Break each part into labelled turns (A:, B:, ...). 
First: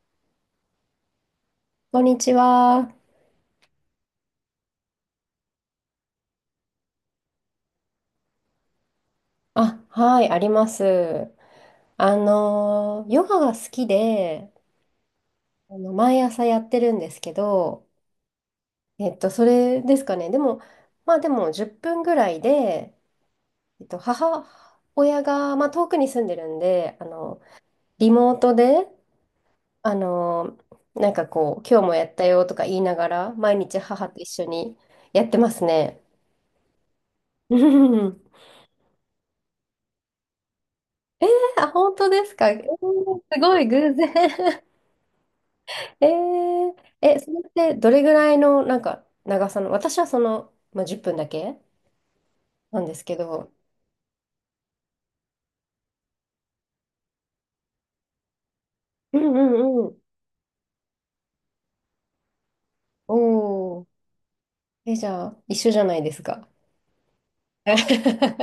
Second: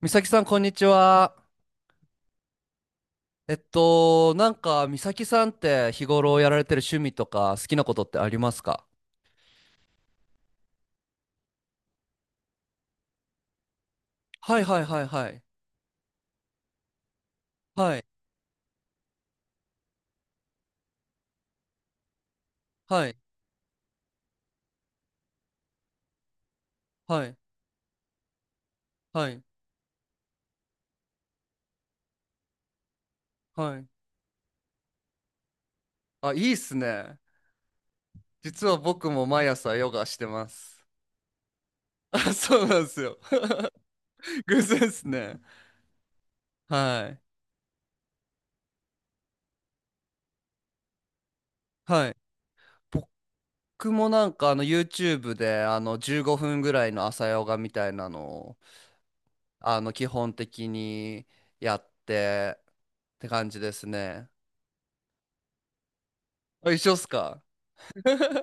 A: 美咲さん、こんにちは。
B: こんにちは。
A: 美咲さんって日頃やられてる趣味とか好きなことってありますか？
B: あ、はい、あります。ヨガが好きで、
A: はいはいはいはい。
B: 毎朝やってるんですけど、
A: はい、
B: それですかね。でも、まあでも10分ぐらいで、
A: はい、
B: 母親が、まあ遠くに住んでるんで、
A: はい、
B: リモートで、
A: はい、
B: あのなんかこう、今日もやったよとか言いながら、毎
A: は
B: 日
A: い。
B: 母と一緒にやってますね。
A: あ、いいっすね。
B: うん。
A: 実は僕も毎朝ヨガしてます。
B: あ、本当
A: あ、
B: ですか。
A: そうなんですよ。
B: すごい 偶然。
A: 偶然ですね。
B: えー。
A: は
B: え、
A: い。
B: それってどれぐらいのなんか長さの、私はまあ、10分だけ
A: はい。
B: なんですけ
A: 僕
B: ど、
A: もYouTube で15分ぐらいの朝ヨガみたいなの
B: うんうんうん。
A: 基本的にやってって感じで
B: お
A: す
B: ー。
A: ね。
B: え、じゃあ、一緒じゃないですか。
A: あ、一緒っすか？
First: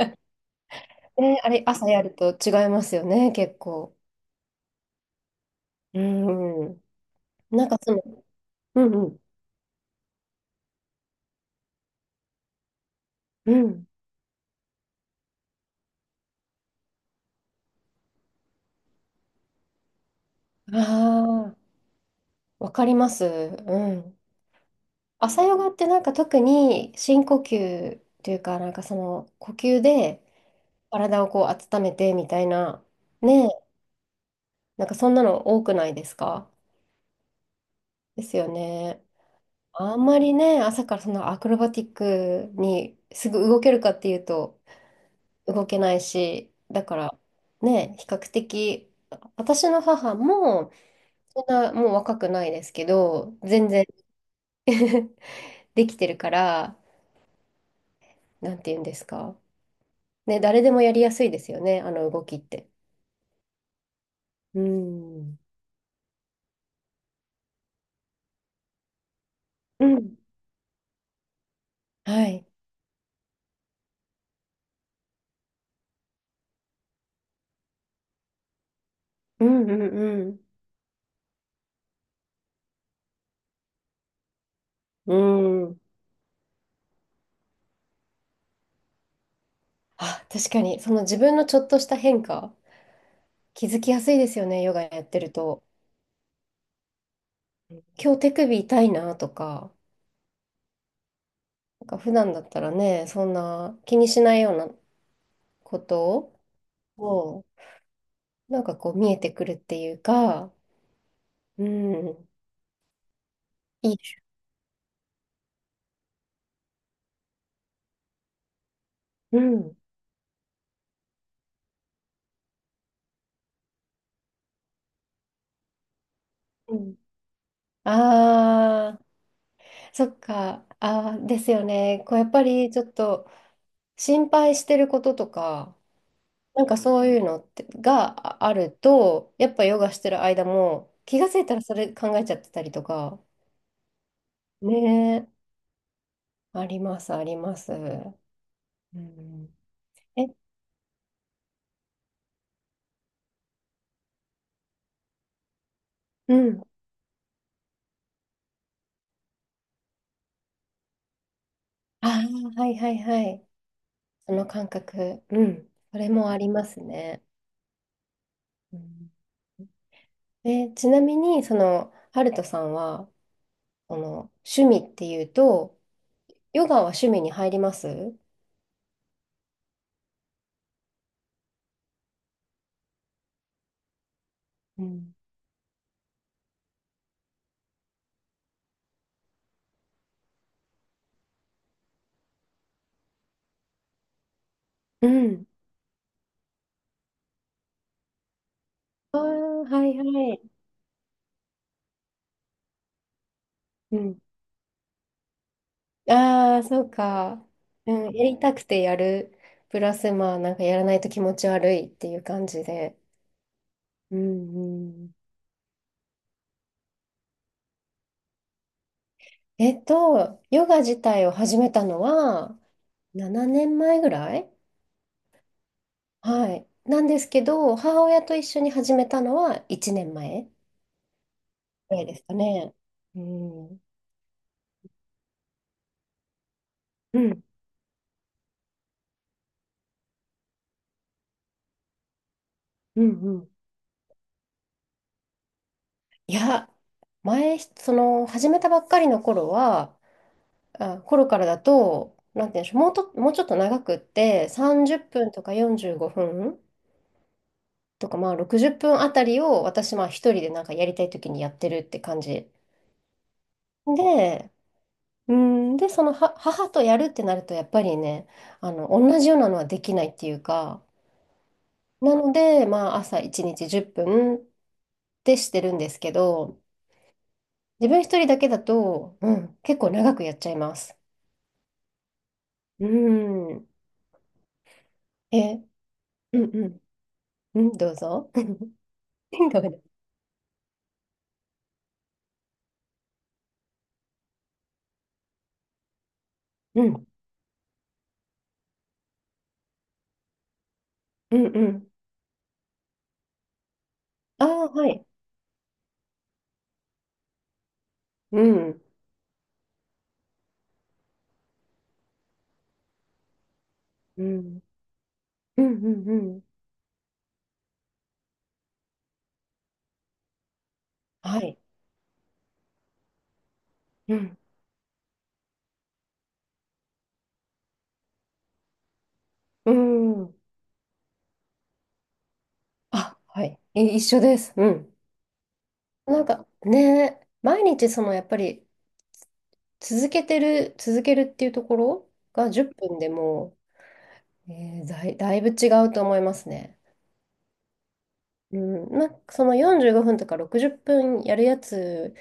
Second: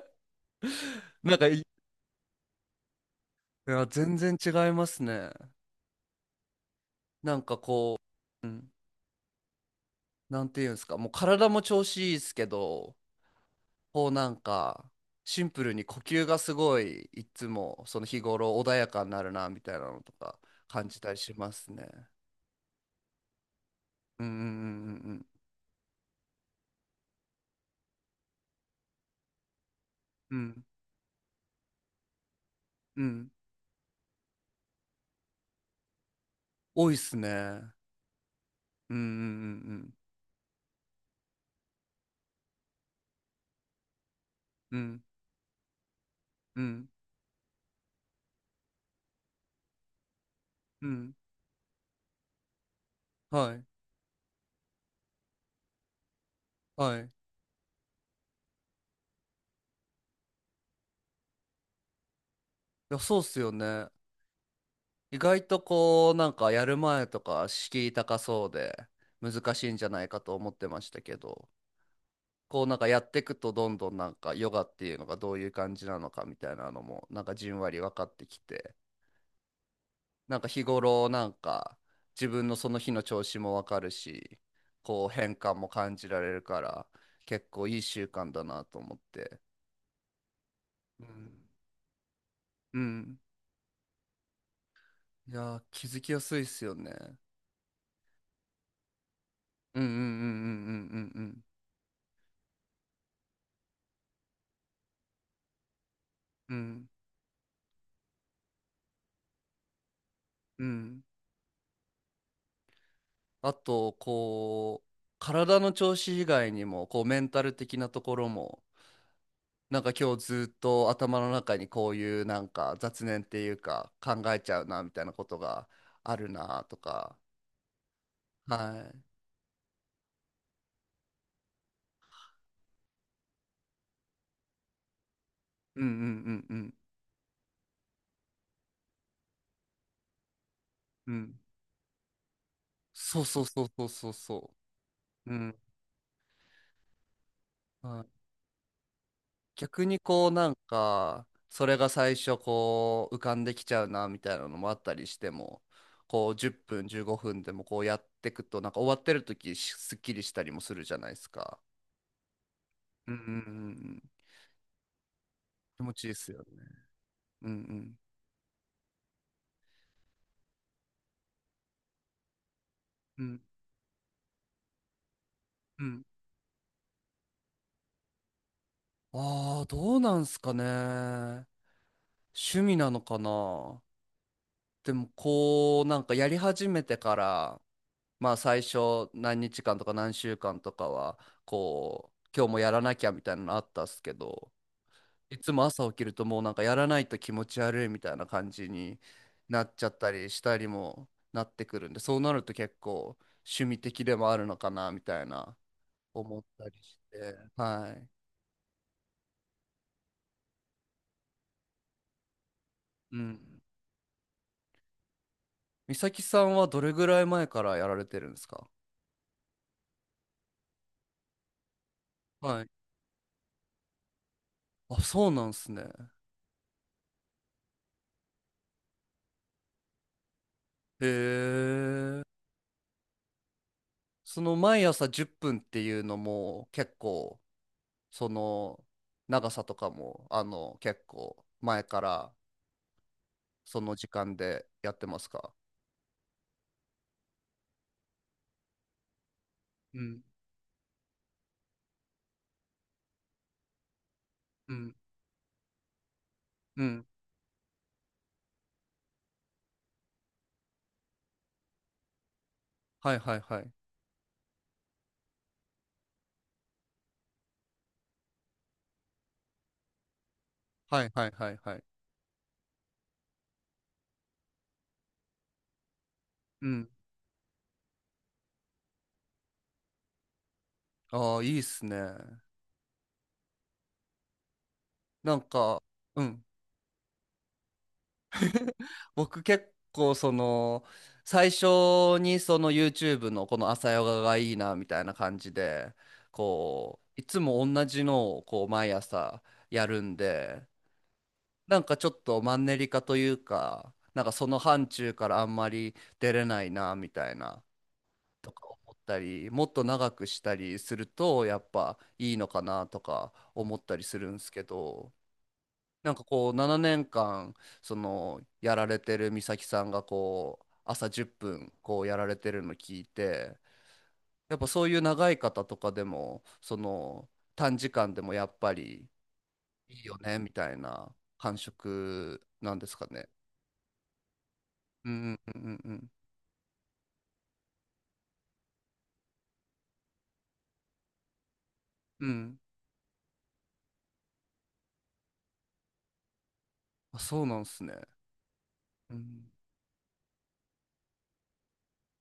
B: え、あれ、
A: い
B: 朝やると違いますよね、結
A: や、
B: 構。
A: 全然違いますね。
B: うんう
A: なん
B: ん。
A: か
B: なんかそ
A: こ
B: の、
A: う、うん、
B: うんうん。
A: なんていうんですか、もう体も調子いいっすけど、
B: うん。
A: こうなんか、シンプルに呼吸がすごい、いつもその日頃穏やかになるな、みたいなのとか
B: あ
A: 感じたりしま
B: あ、
A: すね。
B: わかります。うん。
A: うんうんうん
B: 朝ヨガってなんか特に深呼吸というか、なんかその呼吸で
A: うんうん。
B: 体をこう温めてみたいな、
A: うんうん。
B: ね、なんかそんなの多くないですか？
A: 多いっすね。
B: ですよ
A: うんう
B: ね。
A: ん
B: あんまりね、朝からそんなアクロバティックにすぐ動けるかっていうと
A: うんうん。
B: 動けないし、
A: う
B: だ
A: ん
B: からね、比較的、私の母も
A: うんうん。
B: そんなもう若くないですけど、
A: はい。
B: 全然 できてるから、
A: はい。
B: なんて言うんですか。ね、誰でもやりやすいですよね、あの動きって。
A: いや、そうっすよね。
B: う
A: 意
B: ん。
A: 外とこう、なんかやる前とか敷居高そうで難しいんじ
B: う
A: ゃない
B: ん。
A: かと思ってましたけど、
B: はい。
A: こうなんかやっていくとどんどんなんかヨガっていうのがどういう感じなのかみたいなのもなんかじんわり分かってきて、
B: うんう
A: なん
B: ん
A: か日頃なんか自分のその日の調子も分かるし、こう
B: う
A: 変化
B: ん。
A: も
B: うん。
A: 感じられるから結構いい習慣だなと思って。
B: あ、確かに、その
A: う
B: 自
A: ん。
B: 分のちょっとした変化
A: うん。
B: 気づきやすいですよね、ヨガやって
A: い
B: る
A: やー、
B: と。
A: 気づきやすいっすよね。
B: うん、今日手首痛いなとか、
A: うんうんうんうんうんうんうん。
B: なんか普段だったらね、そんな気にしないようなこと
A: うん
B: を、なんかこう見えてくるっていうか、
A: うん。
B: うん、
A: あと、
B: いいです。
A: こう、体の調子以外にも、こう、メンタル的なところも、
B: うん。
A: なんか今日ずっと頭の中にこういうなんか雑念っていうか考えちゃうなみたいなことがあるな
B: う
A: と
B: ん、
A: か、は
B: ああ、
A: い。
B: そっか。ああ、ですよね。こうやっぱりちょっと心配してることとか、
A: うんうんうんう
B: なん
A: ん
B: かそういうのってがああると、やっぱヨガしてる間も
A: う
B: 気が
A: ん。
B: ついたらそれ考えちゃってたりと
A: そ
B: か、
A: うそうそうそうそうそ
B: ね、
A: う。うん。
B: あります、あります。うん。
A: 逆に
B: え、
A: こうなんかそれが最初こう浮かんできちゃうなみたいなのもあったりしてもこ
B: う
A: う10
B: ん。
A: 分15分でもこうやっていくとなんか終わってる時しすっきりしたりもするじゃないですか。
B: ああ、はいはい
A: うんう
B: は
A: んうんう
B: い。
A: ん。
B: その感覚。うん。
A: 気持
B: そ
A: ちい
B: れ
A: いです
B: もあ
A: よね。
B: りますね。
A: うんうん
B: うん。え、ちなみに、その、ハルトさんは、
A: うん
B: その、趣味っていうと、
A: うん。
B: ヨガは趣味に入ります？
A: ああーどうなんすかね。趣味なのかな。
B: う
A: でも
B: ん。
A: こうなんかやり始めてから、まあ最初何日間とか何週間とかはこう今日もやらなきゃみたいなのあったっすけど、
B: う
A: い
B: ん。
A: つも朝起きるともうなんかやらないと気持ち悪いみたいな感じに
B: ああ、
A: なっち
B: は
A: ゃ
B: い
A: っ
B: は
A: たりし
B: い。
A: たりもなってくるんで、そうなると結構趣味
B: う
A: 的で
B: ん。
A: もあるのかなみたいな思っ
B: ああ、
A: たり
B: そう
A: して。
B: か。
A: は
B: うん、
A: い。
B: やりたくてやる。プラス、まあ、なんかやらないと気持ち悪いっていう感じで。
A: うん。
B: うんうん。
A: 美咲さんはどれぐらい前からやられてるんですか？
B: ヨガ自体を始めたのは
A: はい。
B: 7年前ぐらい。
A: あ、そうなんすね。
B: はい。なんですけど、母親と一緒に始めたのは1年前
A: へ
B: ぐらいです
A: え。
B: かね。うん。うん、
A: その毎朝10分っぷんっていうのも結
B: う
A: 構、
B: ん、
A: その長さとかも結構前から
B: うん。
A: その時間でやってますか？
B: いや、前、その、始めたばっかりの頃は、
A: うん
B: あ、頃からだと、なんて言うんでしょう、もうちょっと長くって、
A: うん
B: 30分とか45分
A: うん。
B: とか、まあ60分あたりを私、まあ一人でなんかやりたい時にやってるって感じ。
A: はいはいはい
B: で、うん、で、そのは母とやるってなると、やっぱりね、同じようなのはできないっていうか、
A: はいはいはい。はい。
B: なので、まあ、朝1日10分っぷんってしてるんですけど、
A: うん。
B: 自分一人だけだと、うん、結構長くやっちゃいます。
A: ああ、いいっすね。
B: うん。
A: なん
B: え、うん
A: か、うん。
B: うん。うん、どうぞ。
A: 僕
B: ごめ
A: 結
B: ん。
A: 構その、最初にその YouTube のこの朝ヨガがいいなみたいな感じで、
B: う
A: こ
B: ん、
A: う、いつも同じのをこう毎朝やるんで、
B: うん、う
A: なん
B: ん。
A: かちょっとマンネリ化というか、なんか
B: あ
A: その
B: あ、
A: 範
B: はい。
A: 疇からあんまり出れないなみたいな
B: う
A: とか
B: ん、
A: 思ったり、もっと長くしたりするとやっぱいいのかなとか思ったりす
B: う
A: るんです
B: ん、
A: けど、
B: うん、うん、
A: なん
B: う
A: か
B: ん。
A: こう7年間そのやられてる美咲さんがこう朝10
B: はい。
A: 分こうやられてるの聞いて、
B: うん、
A: やっぱそういう長い方とかでもその短時間でもやっぱり
B: う
A: いいよ
B: ん。
A: ねみたいな感触なんですか
B: あ、
A: ね？
B: はい。え、一緒です。うん。
A: うんうんうん
B: なんかね、毎日そのやっぱり続けるっていうところ
A: うんう
B: が
A: ん。
B: 10分でもう、だいぶ違うと思いますね。
A: あ、そうなんすね。
B: うん、ま
A: う
B: あ、
A: ん。
B: その45分とか60分やるやつ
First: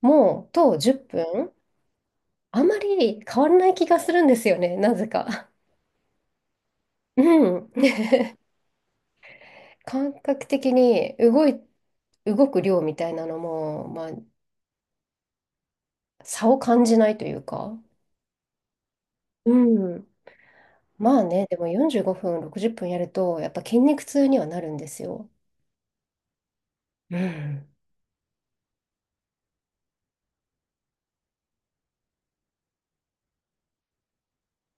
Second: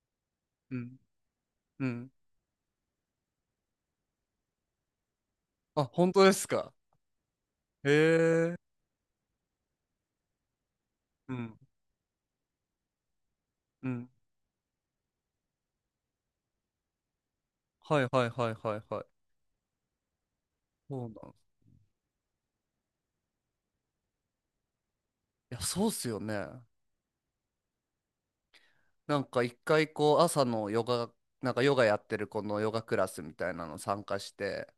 B: も、
A: う
B: と
A: ん。
B: 10分、
A: うん。
B: あまり変わらない気がするんですよね、なぜか。
A: あ、本当ですか？
B: うん。
A: へえ。
B: 感覚的に
A: うん。
B: 動く量みたいなのも、
A: う
B: ま
A: ん。
B: あ、差を感じないというか。
A: はいはいはいはいはい。
B: うん。
A: そうな
B: まあ
A: ん
B: ね、
A: す。
B: でも45分、60分やると、やっぱ筋肉痛にはなるんですよ。
A: いや、そうっすよね。
B: うん。
A: なんか一回こう朝のヨガ、なんかヨガやってる子のヨガクラスみたいなの参加して、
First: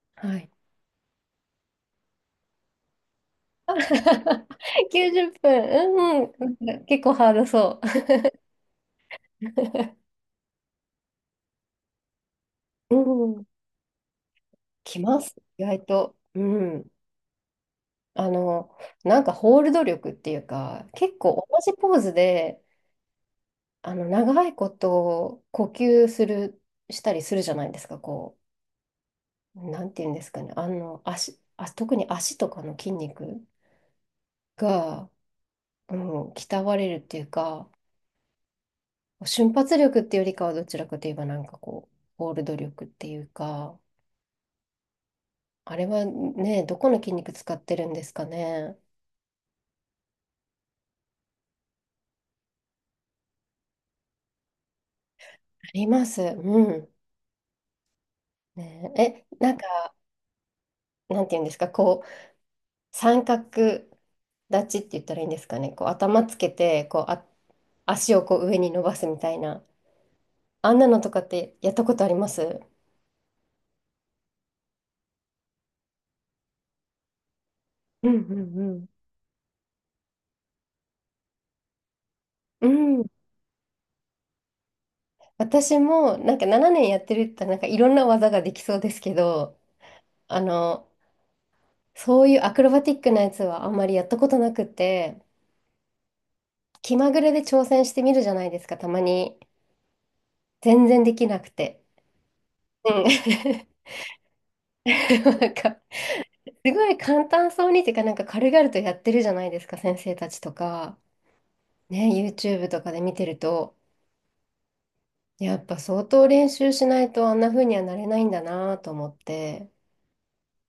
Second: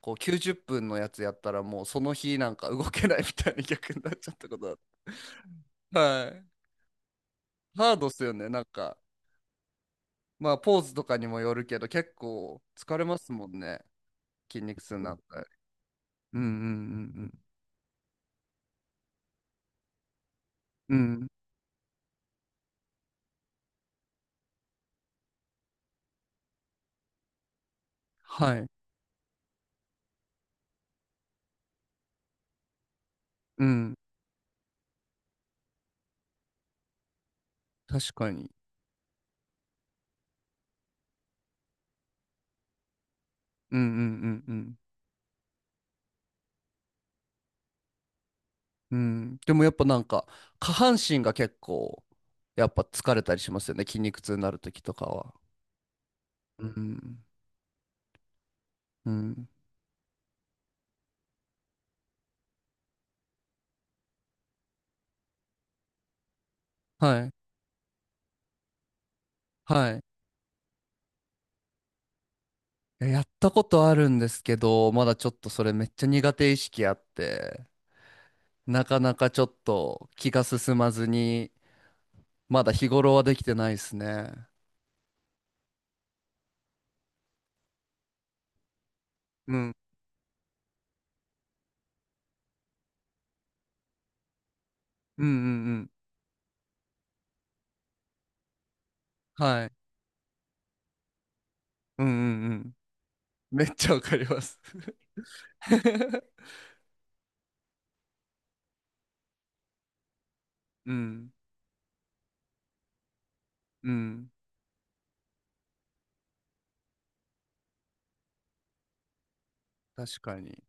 A: こう
B: は
A: 90
B: い。
A: 分のやつやったらもうその日なんか動けないみたいな逆になっちゃった ことあっ
B: 90分。う
A: て。
B: じゅ
A: は
B: っぷん。う
A: い。
B: ん。なんか結構ハードそ
A: ハードっすよね。なんか、まあ、ポーズとかにもよるけど、結構
B: う。
A: 疲 れます
B: うん。
A: もんね。筋肉痛
B: き
A: になっ
B: ます。
A: たり。
B: 意外と。
A: う
B: う
A: んう
B: ん。
A: ん
B: あの、なんかホールド力っていうか、
A: うんう
B: 結
A: ん。うん。
B: 構同じポーズで、長いこと呼吸する、したりするじゃないですか。こ
A: はい。
B: う、なんていうんですかね。特に足とかの筋肉
A: うん。
B: が、うん、鍛われるっていうか、
A: 確かに。
B: 瞬発力っていうよりかはどちらかといえばなんかこう、ホールド力っていう
A: う
B: か、
A: んうんうん
B: あれはね、どこの筋肉使ってるんですかね。
A: うん。うん。でもやっぱなんか、下半身が結構、やっぱ疲れたりしますよね。筋肉痛になるときとかは。
B: あります。う
A: う
B: ん。
A: ん。う
B: ね、え、
A: ん。
B: なんか、なんていうんですか、こう、三角立ちって言ったらいいんですかね。こう、頭つけて、こう、
A: は
B: あ、
A: い。
B: 足をこう上に伸ばすみたいな。
A: はい。
B: あんなのとかってやったことあります？
A: いややったことあるんですけど、まだちょっとそれめっちゃ苦手意識あって、
B: うんう
A: な
B: ん
A: かなかちょっと気が進まずに、ま
B: う
A: だ日
B: ん。う
A: 頃
B: ん。
A: はできてないですね。
B: 私も、なんか7年やってるって言ったら、なんかいろんな技ができそうですけ
A: う
B: ど、
A: ん。
B: あの、そういうアクロバティックなやつはあんまりやったことなくて、
A: うんうんうん。
B: 気まぐれで挑戦してみるじゃないですか、たまに。
A: はい。
B: 全然できなくて。
A: うんうんうん。
B: う
A: め
B: ん。
A: っちゃわかります。
B: なんか、すごい簡単そうにっていうか、なんか軽々とやってるじゃないですか、先生たちと
A: う
B: か。
A: ん、
B: ね、YouTube とかで見てると、
A: うん、
B: やっぱ相当練習しないとあんな風にはなれないんだなと思って。
A: 確かに。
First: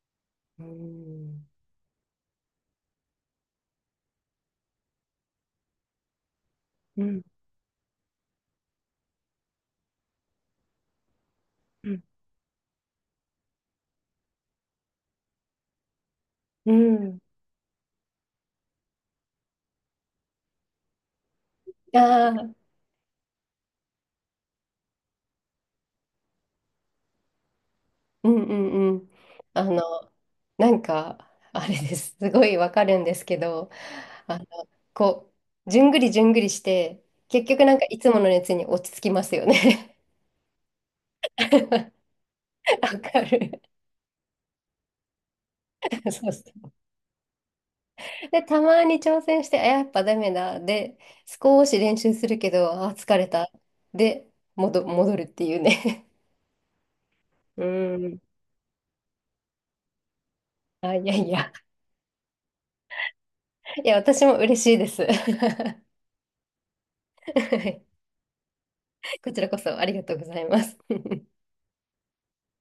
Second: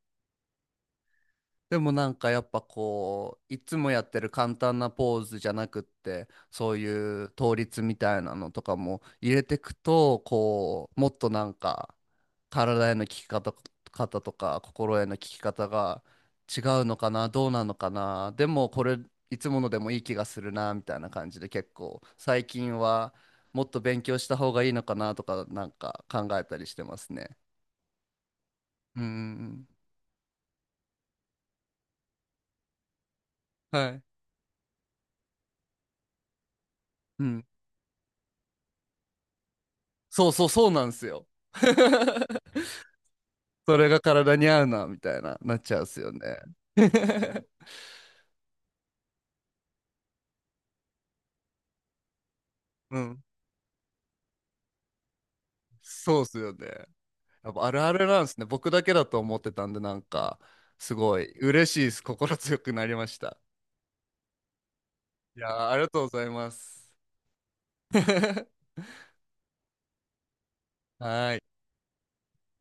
B: うん。
A: でもなんかやっぱこういつもやってる簡単なポーズじゃなくってそうい
B: うん、
A: う倒立みたいなのとかも入れてくと、こうもっとなん
B: う
A: か
B: ん、
A: 体への効き方、方とか心への効き方が違
B: う
A: うのか
B: ん。
A: な、どうなのかな、でもこれいつものでもいい気がするなみたいな感じで、結構
B: あ
A: 最
B: あ、
A: 近はもっと勉強した方がいいのかなとかなんか考えたりしてますね。
B: うんうんう
A: うんう
B: ん。あ
A: ん
B: の、なんか、あれです。すごいわかるんですけど、
A: うん。はい。
B: あの、こう、じゅんぐりじゅんぐりして、
A: うん。
B: 結局なんかいつもの熱に落ち着きますよね。
A: そうそうそうなんですよ。
B: わかる。
A: それが体に合うな、みたいな、なっちゃうんですよ
B: そう
A: ね。
B: そう。で、たまに挑戦して、あ、やっぱダメだ。で、少し練習するけど、あ、
A: う
B: 疲
A: ん。
B: れた。で、戻るっていうね。
A: そうっすよね。やっ
B: う
A: ぱあるあるな
B: ん。
A: んですね。僕だけだと思ってたんで、なんか、す
B: あ、いや
A: ご
B: い
A: い
B: や。
A: 嬉しいです。心強くなりました。
B: いや、私も嬉しいです。
A: いやー、あ りがとうございます。
B: こちらこそありがとうございます。
A: はーい。